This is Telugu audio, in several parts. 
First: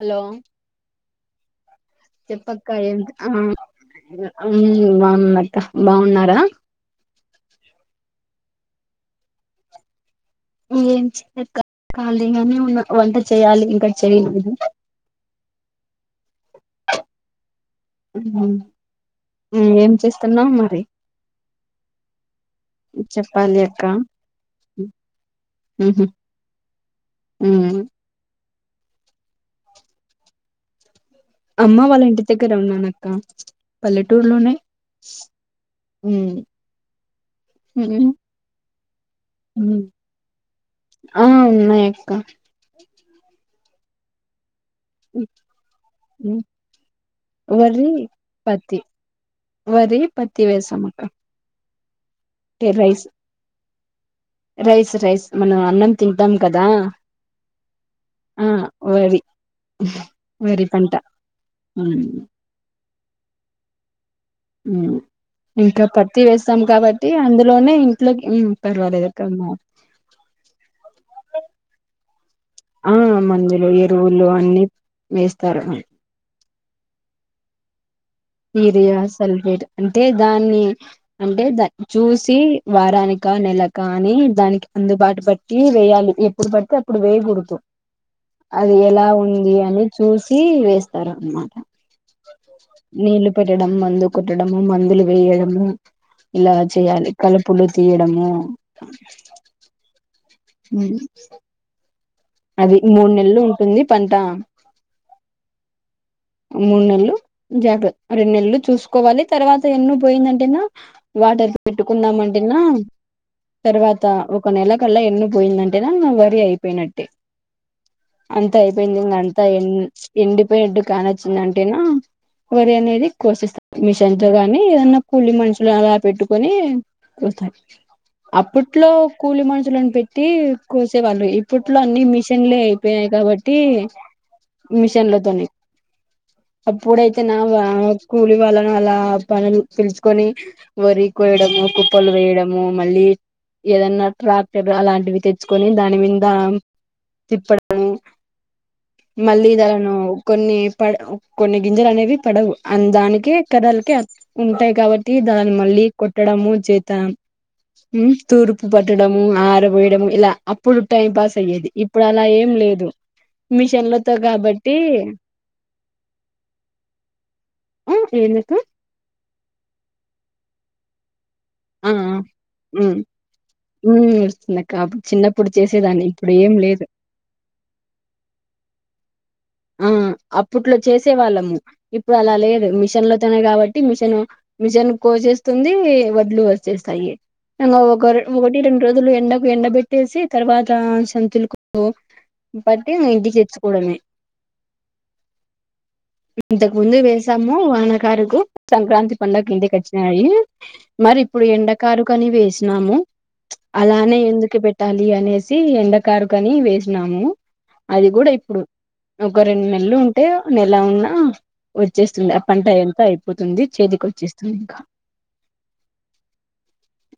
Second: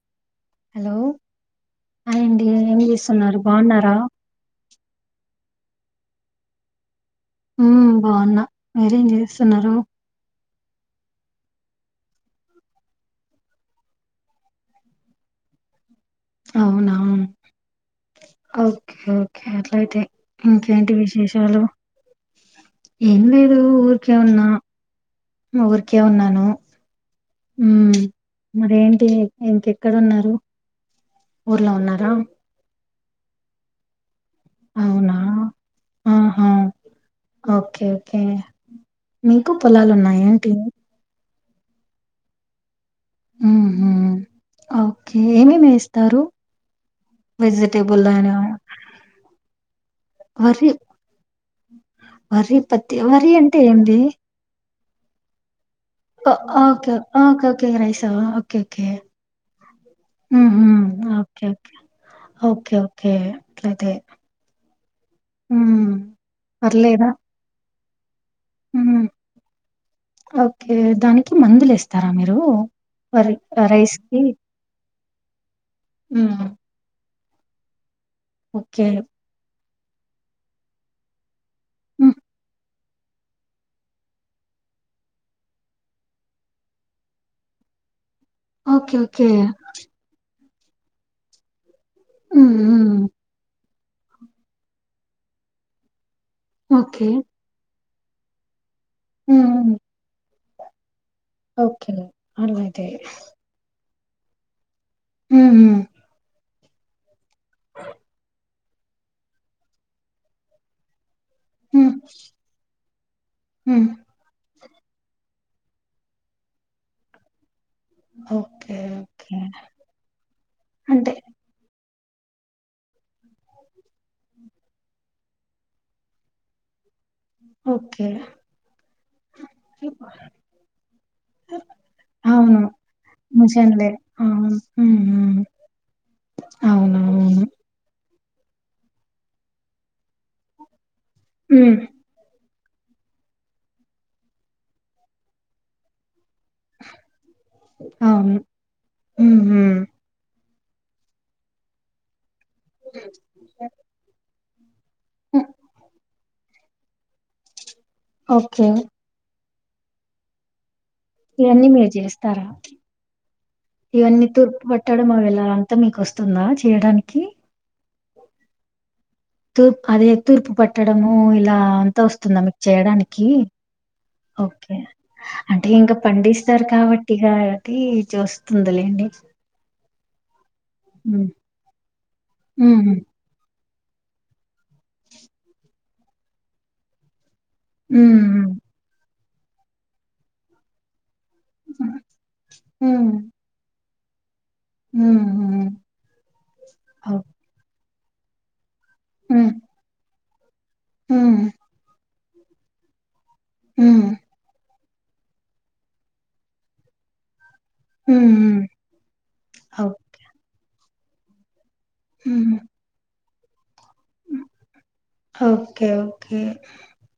హలో. హలో. ఆహ్ హాయ్ అండి చెప్పక్క ఏం చేస్తున్నారు ఆహ్ బాగున్నారా బాగున్నాం. హ్ బావున్నారా. ఉమ్ బావున్నా మీరేం చేస్తున్నారు. ఏం చెయ కా ఖాళీగానే ఉన్న వంట చేయాలి ఇంక చేయలేదు. అవునా. ఓకే ఓకే ఏం అట్లయితే చేస్తున్నావు మరి ఇంకేంటి విశేషాలు. ఏం లేదు చెప్పాలి అక్క ఊరికే ఉన్నా ఊరికే ఉహు ఉన్నాను. ఉమ్ మరేంటి ఇంక ఎక్కడ ఉన్నారు. ఊర్లో అమ్మ వాళ్ళ ఉన్నారా ఇంటి దగ్గర ఉన్నానక్కా పల్లెట్. టూలు ఉన్నాయి. అవునా ఆహా ఓకే ఓకే మీకు పొలాలు ఉన్నాయి ఏంటి. ఆహ్ ఉన్నాయి అక్క. ఉమ్ హ్ ఓకే ఏమేమీ ఏస్తారు. ఉమ్ వరి వెజిటేబులైన పత్తి వరి పత్తి వరి. వేసాం అక్క వరి పత్తి రైస్ వరి అంటే ఏంది. రైస్ రైస్ మన. ఆహ్ ఆహ్ ఓకే ఆహ్ ఓకే ఓకే రైస్ ఆహ్ ఆ ఓకే ఓకే. వరి ఉమ్ వరి పంట హ్ ఓకే ఓకే ఉమ్ ఓకే ఓకే అట్లయితే. ఇంక హ్మ్. పత్తి వేస్తాం పర్లేదా? కాబట్టి అందులోనే. ఏం హ్మ్. పర్వాలేదు అక్క మా. ఓకే దానికి మందులు ఏస్తారా మీరు ఆ వరి ఆ రైస్ కి. వేస్తారా మీరు. ఉహ్మ్. యురియా సల్ఫేట్ అంటే దాన్ని అంటే దాన్ని హ్మ్. చూసి. వారానిక నెలక అని దానికి అందుబాటు బట్టి వేయాలి ఎప్పుడు బడ్తే అప్పుడు వేయకూడదు. అది ఓకే. ఎలా ఓకే. ఉంది అని చూసి వేస్తార్ అనమాట. హ్మ్. హ్మ్. నీళ్లు పెట్టడం మందు కొట్టడం మందులు వేయడం ఇలా ఓకే. చేయాలి కలుపులు. తీయడము. [unintelligible] బాగుంది. ఏమి. ఓకే. అది అట్లయితే. మూడు నేళ్లు ఉంటుంది పంట. ఉమ్. ముడనెల్లు జాద్ రెండు నెల్లు చూసుకోవాలి తర్వాత ఎన్నో పోయిందంటేనా వాటర్ హ్మ్. పెట్టుకున్నామంటేనా హ్మ్. తర్వాత ఒ ఒక నెల కల్లా ఎండిపోయిందంటేన్ వరి అయిపోయినట్టే. అంత ఓకే. అయిపోయింది ఇంకా ఓకే. అంత ఎం ఎండిపోయినట్టు కాన. అంటే ంటేనా వరి అనేది కోసిస్తారు మిషన్ తో కాని ఏదన్నా కూలి మనుషులు అలా పెట్టుకొని కోస్తార్ ఓకే. అప్పట్లో కూలి మనుషులను పెట్టి కోసేవాళ్ళు ఇప్పట్లో అన్ని మిషన్లే అవును. అయిపోయాయి కాబట్టి నిజంలే. అవును. హ్మ్. హ్మ్. మిషన్లతోనే అప్పుడైతే అవునవును. నా వా కూ కూలి వాళ్ళను అలా పనులు పిలుచుకొని వరి కోయడం హ్మ్ కుప్పలు వేయడ ము మళ్ళీ ఏదన్నా ట్రాక్టర్ అలాంటివి తెచ్చుకొని దానిమీ ద తిప్పడం అవును. హ్మ్. హ్మ్. మళ్ళీదనను కొన్ని ప కొన్ని గింజలు అనేవి పడవు ఆ దానికే కరలకే అతుకుంటాయి కాబట్ ట్టి హ్మ్. దాని మళ్ళీ కొట్టడము చేత తూర్పు ఓకే. మ్ పట్టడము ఆర్ వేయడం ఇలా అప్పుడు టైం పాస్ ఇవన్నీ అయ్యేది మీరు ఇప్పుడు అలా చేస్తారా? ఏం లేదు మిషన్లతో కాబట్టి త్త మీకోస్తుందా చేయడానికి ఆ ఎందుకు తూప్ అదే తూర్పు పట్టడము ఇలా ఆ అంతా వస్తుందా మీకు ఉమ్ చేయడానికి హ్మ్. ఏడుస్తుందక్క. ఓకే అప్పుడు చిన్నప్పుడు అంటే ఇంకా చేసేదాన్ని. ఇప్పుడు ఏం పండిస్తారు లేదు. కాబట్టి ఇగ అది చూస్ ందిలేండి ఆ అప్పట్లో చేసే వాళ్ళము ఇప్పుడు అలా లేదు హ్మ్. మిషన్ లోతోనే కాబ ట్టి మిషన్ మిషన్ కోసేస్తుంది వడ్లు వచ్చేస్తాయి తంగా ఒక హ్మ్. ఒకటి రెండు రోజులు ఎండకు ఎండ పెట్టేసి తర్వాత సం లుకు హ్మ్. బట్టి మీ ఇంటికి తెచ్చుకోవడమే హ్మ్. హ్మ్. ఇంతకు ముందె ఓహ్! వేసాము వానకారుగు సంక్రాంతి హ్మ్. పండుగకి ఇంటికి వచ్చినాయి మరి హ్మ్. ఇప్పుడు ఎండకారు కని వేసినాము హ్మ్. అలానే ఎందుకు పెట్టాలి అనేసి ఎండకారు కని వేసినాము అది హ్మ్. కూడా ఇప్పుడు హ్మ్. ఒక రెండు ఓహ్! నెల్లు ఉంటే నెలా ఉన్నా వచ్చేస్తుంది ఆ హ్మ్. పంట ఎంత అయిపోతుంది చేతికోచ్చేస్తుంది ఇంకా ఓకే ఓకే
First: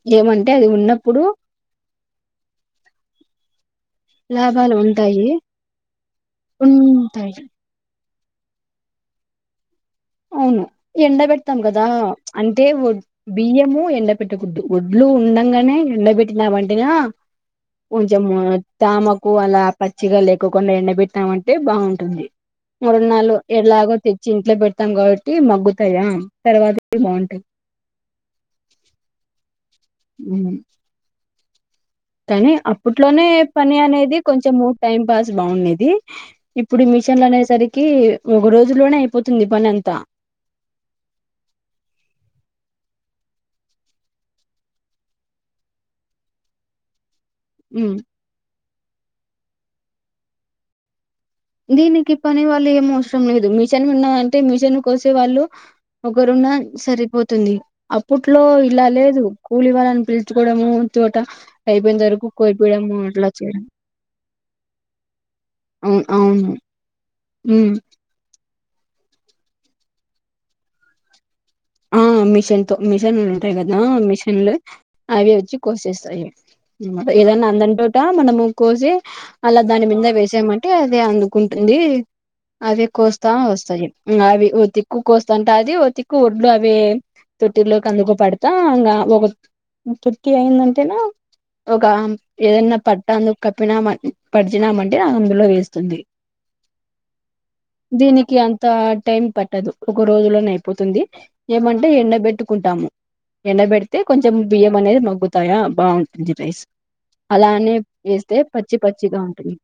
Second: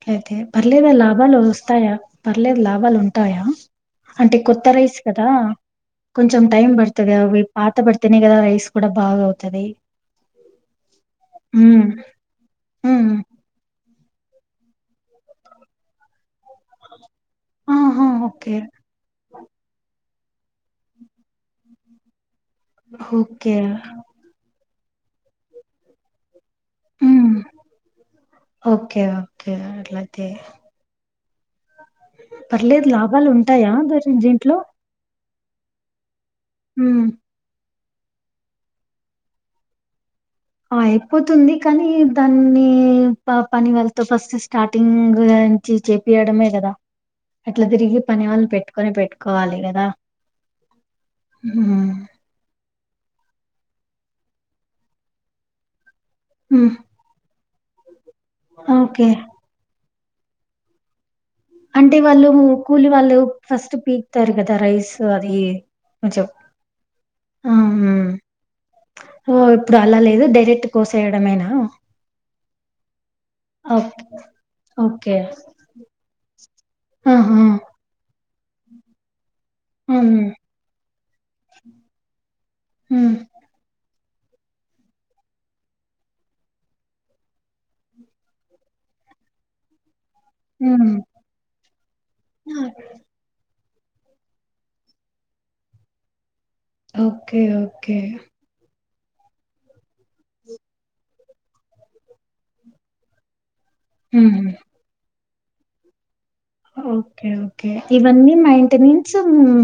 ట్లైతే ఏమంటే అది పర్లేదా ఉన్నప్పుడు లాభాలు వస్తాయా పర్లేదు లాభాలు ఉంటాయా అంటే కొత్త లాభాలు రైస్ కదా ఉంటాయి కొంచెం టైమ్ బడ్తది ఉంటాయి అవి పాత బడ్తానే కదా రైస్ కూడాబాగా అవుతది అవును ఎండ పెడతాం ఉమ్ కదా అంటే ఓడ్ ఉమ్ బియ్యం ము ఎండ పెట్టకూడదు ఒడ్లు ఉండంగానే ఎండ పెట్ ట్టినమంటేనా ఆహా కొంచెం ఓకే తామకు అలా పట్ చ్చిగా లేకోకుండా ఎండబెట్టినమంటే బాగుంటుంది మూరున్నాలు ఓకే ఎలాగో తెచ్చి ఇంట్లో పెట్ త్తం కాబట్టి మగ్గుతాయ మ్ ఓకే ఓకే అట్లైతే కానీ అప్పట్లోనే లాభాలు ఉంటాయా పని మరి అనేది దీంట్లో కొంచెము టైం పాస్ బాగుండేది ఇప్పుడు ఉమ్ మిషన్ల అనే సరి కి ఒక రోజులోనే అయిపోతుంది పని అంతా ఆ అయిపోతుంది కానీ దాన్ని ప పని వాళ్ళతో ఫస్ట్ స్టార్టింగ్ నుంచి చేపియడమే కదా ఎట్లా ఉమ్ తిరిగి పని వాళ్ళని పెట్టుకొని పెట్టుకోవాలి కదా ఉమ్ దీనికి పని వాళ్ళు ఏం అవసరం లేదు మిషన్ ఉన్నదంటే మిషన్ కోసే వాళ్ళు ఒకరున్న ఉమ్ సరిపోతుంది అప్పుట్లో ఇలా ఓకే లేదు కూలివాలన్ పిలుచుకోడము చ్ అంటే వాళ్ళు కూలి వాళ్ళు అట్లా చేయడం ఫస్ట్ పీకుతారు కదా రైస్ అది చం మ్ ఓ ఇప్పుడు అలా లేదు డైరెక్ట్ కోసేయడమేనా మిషన్తో మిషన్లు ఉంటాయి గదా ఓకే మిషన్లు ఓకే అవి వచ్చి కోసేస్తాయి. ఆహా ఏదన్న అందన్ టోట మనము కోసి అలా దాని మింద ఉమ్ వేసామంటే అదే అందుకుంటుంది, అదే ఉమ్ కోస్తా వస్తాయి. మ్ అవి ఓ దిక్కు కోస్తాంటే అది ఓ దిక్కు ఒడ్ డ్లు అవే తొట్టిలో కందుకో పడ్తా గ ఒ ఉమ్ కేందంటేనా ఒక ఏదన్న పట్ట [inaudible] ప్పినామన్ పడిచినామంటే అందులో వేస్తుంది. ఓకే ఓకే దీనికి అంతా టైం పట్టదు. ఒక రోజులోనే అయిపోతుంది ఏమంటే ఎండబెట్టుకుంటాము. ఎండబెడితే కొంచెం ఉమ్ బియ్యం అనేద్ మగ్గుతాయా బావున్ ఓకే ఓకే ఇవన్నీ చేస్తే పచ్చి మైంటెనెన్స్ పచ్చిగా ఉంటుంది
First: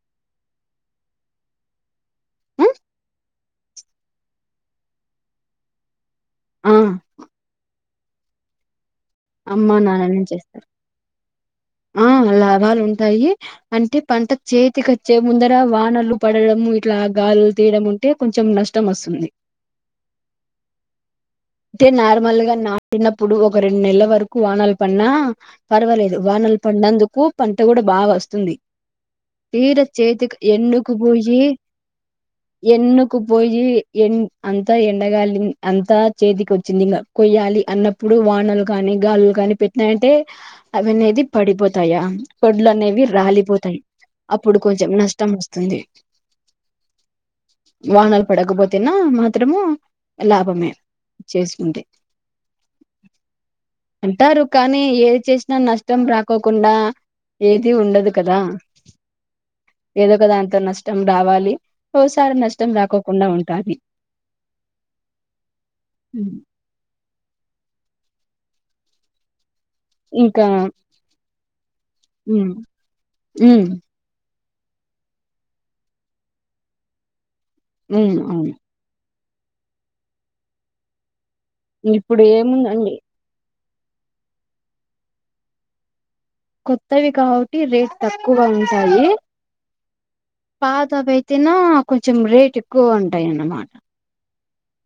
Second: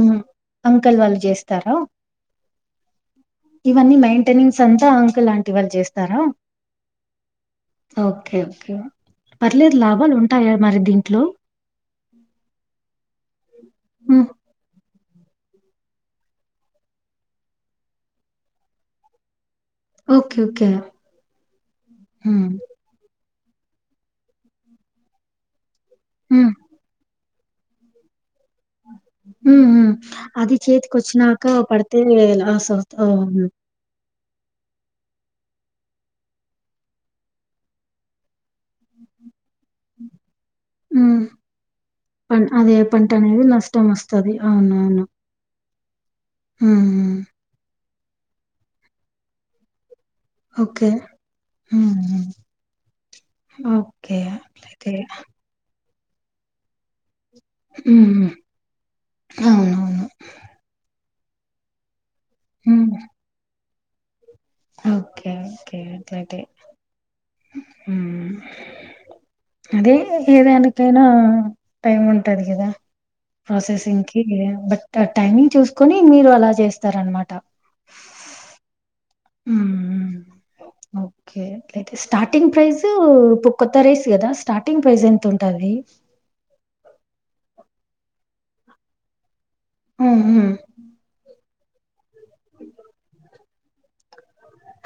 అంకల్ వాళ్ళు చేస్తారా? ఇవన్నీ మైంటెనెన్స్ అంతా అంకుల్, ఆంటి వాళ్ చేస్తారా? ఆ ఓకే ఓకే అమ్మ పర్లేద్ లాభాల్ నాన్ననే ఉంటాయా చేస్తారు మరి దీంట్లో ఆ లాభాలుంటాయి అంటే మ్మ్. పంట చేతికొ చ్చే ముందర వానలు పడడము ఇట్ల గాలులు తీడం ఉంటే కొంచం నష్టం వస్తుంది. ఓకే ఓకే టే ఉమ్ నార్మల్గ నాటినప్ ప్పుడు ఒక రెండ్ నెల్ల వరకు వానల్ పడ్నా పర్వాలేదు ఉమ్ వానలు పడ్నందుకు పంట గుడ బాగా వస్తుంది. ఆహ తీర చేతిక్ ఎండుకుపోయి పడితే లాస్ అవుతా అవును. ఎండుకుపోయి ఎన్ అంతా ఎండగాలిన్ అంతా చేతికొచ్చింది ఇంగ కొయ్యాలి అన్నప్పుడు వానలు కానీ గాలుల్ కాని పెట్టినాయంటే అవి హ్మ్. అనేది పడిపోతాయా పన్ వడ్లు అదే అనేవి పంటనేది రాలిపోతాయ్ నష్టమొస్తది. అప్పుడు కొంచం అవునవును. నష్టం వస్తుంది. హ్మ్ వానలు పడకపోతెనా మాత్రము లాభమే ఓకే. చేస్కుంటే హ్మ్. హ్మ్. ఓకే. అంటారు కానీ అట్లయితే ఏద్ చేసినా నష్టం రాకోకుండా ఏది హ్మ్. ఉండదు హ్మ్. కదా అవునవును. ఏదో ఒక దాంట్లో నష్టం రావాలి. ఓసారి నష్టం హ్మ్. రాకోకుండా ఉంటాది. ఓకే ఓకే అట్లైతే హ్మ్ అదే ఏ ఇంకా దానికైనా టైం ఉంటాది ఉమ్ గదా ఉమ్ ప్రాసెసింగ్కి యా బట్ ఆ టైమింగ్ చూస్కోని మీరు అలా చేస్తారన్మాట. మ్ అవును. మ్ ఓకే ఓకే ఇప్పుడు స్టార్టింగ్ ప్రైజ్ ఏముందండి కొత్త రైస్ గదా స్టార్టింగ్ ప్రైస్ ఎంతుంటాది? కొత్తవి కాబట్టి రేట్ తక్కువ ఉంటాయి. హ్మ్. హ్మ్. పాతవైత్ తెనా కొంచం రేట్ ఎక్కువగా ఉంటాయన్నమాట.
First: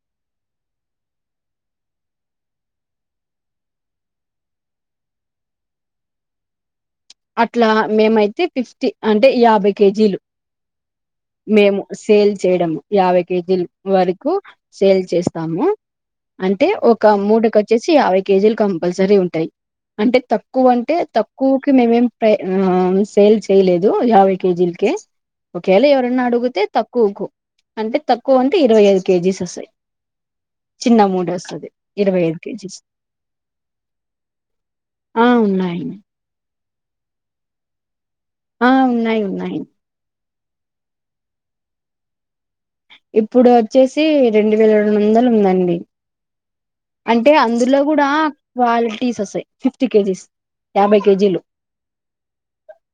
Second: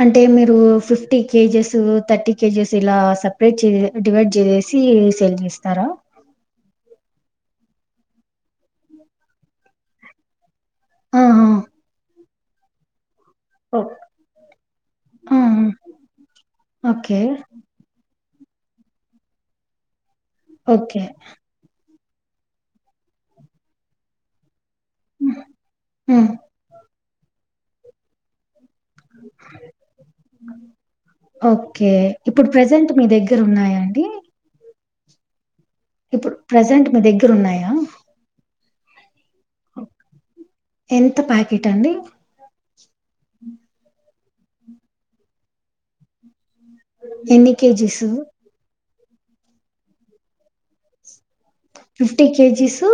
అంటే మీరు ఫిఫ్టీ కేజెస్, థర్టీ కేజెస్ ఇలా సపరేట్ చే డివైడ్ చే సీ సేలింగ్ చేస్తారా? అట్లా మేమైతే ఫిఫ్టీ అంటే యాభై కేజీలు అ మేము సేల్ చేయడము యాబై కేజీల్ ఓహ్! వరకు సేల్ ఆ! చేస్తాము. ఆ! అంటే ఒక ఓకే. మూడుకొచ్చేసి యావై కేజీలు కంపల్సరీ ఉంటాయి అంటే తక్కువ అంటే ఓకే. తక్కువ్ మేమేం ప్రై అహ్ సేల్ చేయలేదు యాబై కేజీల్ కె హ్మ్. ఓకేలే ఎవరన్న హ్మ్. అడుగుతె తక్కువుకు అంటే తక్కువన్ కి ఇరవై ఐదు కేజీస్ సొస్తయ్ చిన్న మూడొస్తది ఓకే. ఇరవై ఐదు ఇప్పుడు కేజీస్ ప్రెజెంట్ మీ దగ్గరున్నాయా ఆ ఉన్నాయ్ ఇప్పుడ్ ప్రజెంట్ మీ దెగ్గరున్నాయ ఆ ఉన్నాయ్ ఉన్నాయ్ ఎంత ప్యాకీట్ అండి ఇప్పుడు వచ్చేసి రెండు వేల రొండు వందల్ ఉందండి అంటె ఎన్ని అందులో కూడా కేజీసు? క్వాల్ టీస్ ఒస్తయ్ ఫిఫ్టీ కేజీస్ యాబై కేజీలు ఫిఫ్టీ కేజీస్సు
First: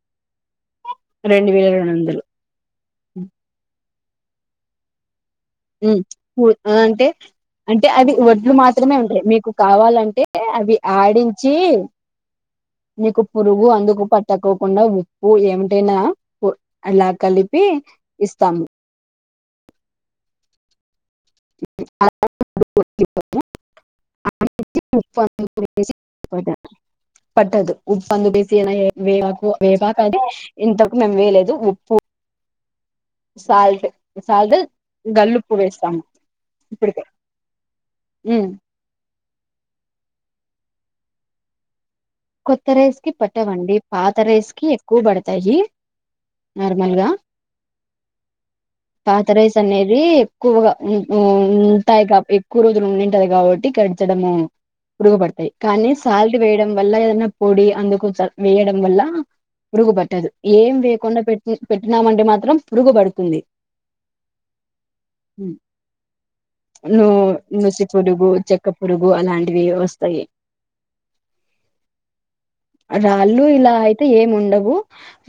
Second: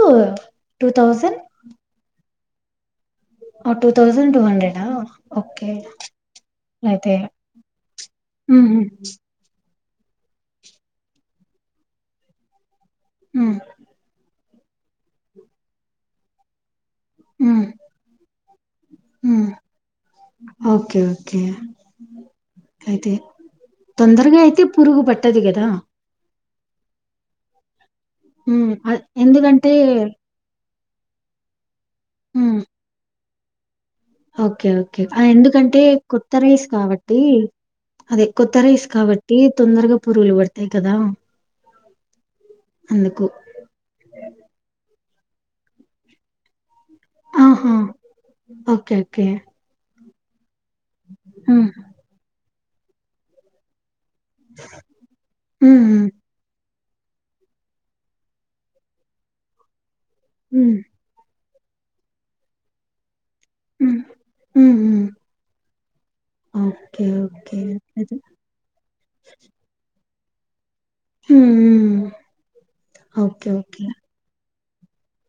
టు థౌజన్ రెండు వేల రెండు వందలు టు థౌసండ్ టూ హండ్రెడ్ ఆ ఓకే. ఉ ఉ అ అంటె అయితే అంటె అది వడ్లు ఉహు మాత్రమే ఉంటయి మీకు కావాల అంటే అవి ఆడించీ నీకు ఉ పురుగు అందుకు పట్ తక్కుకుండా ఉప్పు ఏమ్టైనా ఉ అలా కలిపి ఇస్తాము ఊ ఓకే ఓకే ఐతే తొందరగా అయితే పురుగు ఉప్పు పట్టది కదా అందుకు వేసి పట్టదు ఉప్పు అందువేసిన ఉమ్ అ వేప ఎందుకంటే వేపాకు అది ఇంతకు మేమ్ వేయలేదు ఉప్పు ఉ సాల్ట్ సాల్ట్ ఓకే ఓకే ఆ గల్లుప్పు ఎందుకంటే వేస్తాము కొత్త రైస్ ఇప్పటికే కావట్టి అదె కొత్త రైస్ కాబట్టి తొందరగా పురుగులు పడ్తయ్ కదా కొత్త రైస్ కి అందుకు పట్టవండి పాత రైస్ కి ఎక్కువ బడతాయి నర్ ర్మల్గా ఆహా ఓకే ఓకే పాత రైస్ అనేది ఎక్కువగా నీకు ఉ ఉంట్టాయ్ కా ఎక్కువ రోజులు ఉండింటదయ్ కాబట్టి క చడమూ పురుగుపడ్తయ్ ఉ కానీ ఉ సాల్ట్ వేయడం వల్ల ఏదన్న పొడి అందుకు చ వేయడం వల్ల పురుగుపట్టదు ఉ ఏం వేయకుండా పెట్ ఇ పెట్టినామంటె మాత్రం పురుగుపడుతుంది ఉ ఉ హు ఓకే నూ ఓకే నూషి అయితే పుడుగు చెక్క పురుగు అలాంటివి వస్తయి ఉ రాళ్ళు ఓకే ఇలా ఓకే అయితే ఏమ్ ఉండవు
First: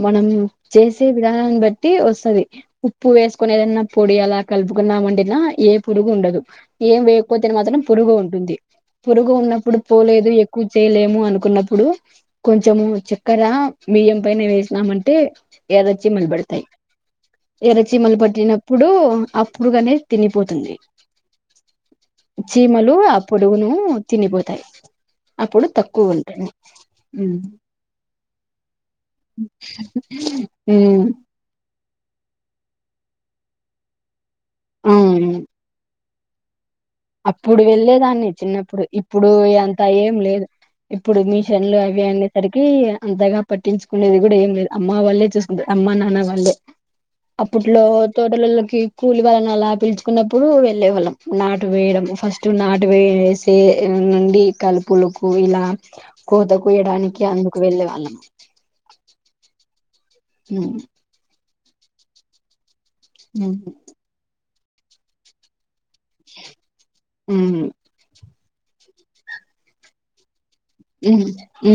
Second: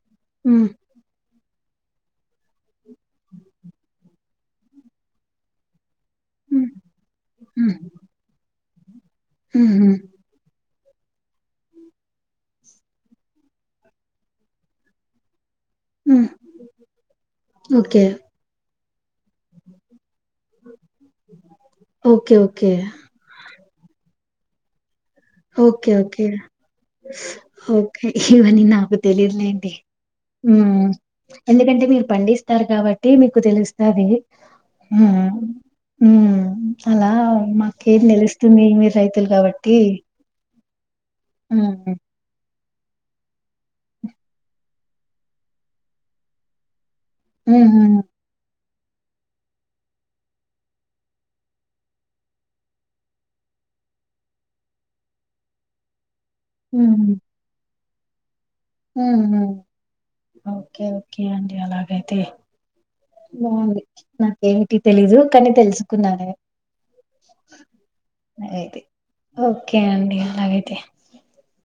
మనం ఉ చేసే విధానాన్ని బట్టి వస్తాది ఉప్పు వేస్కొని ఏదన్నా పొడి అలా కల్పుకున్నామంటేనా ఏ పురుగు ఉండదు ఉ ఏం వెయ్యకుపోతేనా ఉ మాత్రం పురుగు ఉంటుంది పొరుగు ఉ ఉన్నప్పుడు పోలేదు ఎక్కువ్ చేయలేము అనుకున్నప్పుడు కొంచము చక్కెర బియంపైనే వేసినామంటే ఎర్ర ఉ చీమల్ బడతాయ్ ఎర్ర ఓకే చిమల్ పట్టినప్పుడు అప్పుడ్గనే తినిపోతుంది ఓకే ఓకే చీమలు ఆ పురుగును తినిపోతాయ్ అప్పుడు ఓకే. తక్కువ ఓకే. ఉంటయ్ ఓకే ఇవన్నీ నాకు తెలీద్లేండి మ్మ్ ఉమ్, ఎందుకంటే మీ పండిస్తార్ కాబట్టి మీకు తెలుస్తాది అవును ఉమ్ ఉమ్ అలా అప్పుడు మాకేం వెళ్ళేదాన్ని తెలుస్తుంది చిన్నప్పుడు మీర్ ఇప్పుడు రైతుల్ కాబట్టి అంత ఏం లేదు ఇప్పుడు మీషన్లు హ్మ్. అవి అన్నీ సరికీ తీ అంతగా పట్టించుకునేది కూడా ఏం లేదు అమ్మావాళ్ళె చూస్కుంటరు అమ్మ నాన్న వాళ్ళే అప్పట్లో హుహు. తోటలోల్లకి కూలివాళ్లని అలా పిల్చుకున్నప్పుడు వెళ్ళే వాళ్ళం నాట్ టు వేయడము ఫస్ట్ నాటు వేసే నుండి కలుపులకు ఇలా కోత హ్మ్. కూయడానికి అందుకు వెళ్ళే వాళ్ళం ఊహు ఉమ్ ఒక్కే ఒక్కే అండి అలాగైతే ఉమ్ బాగుంది నాకేంటి తెలీదు కానీ తెల్సు కున్నాను ఉమ్ నేను అయితే ఓకే అండి ఉమ్ మ్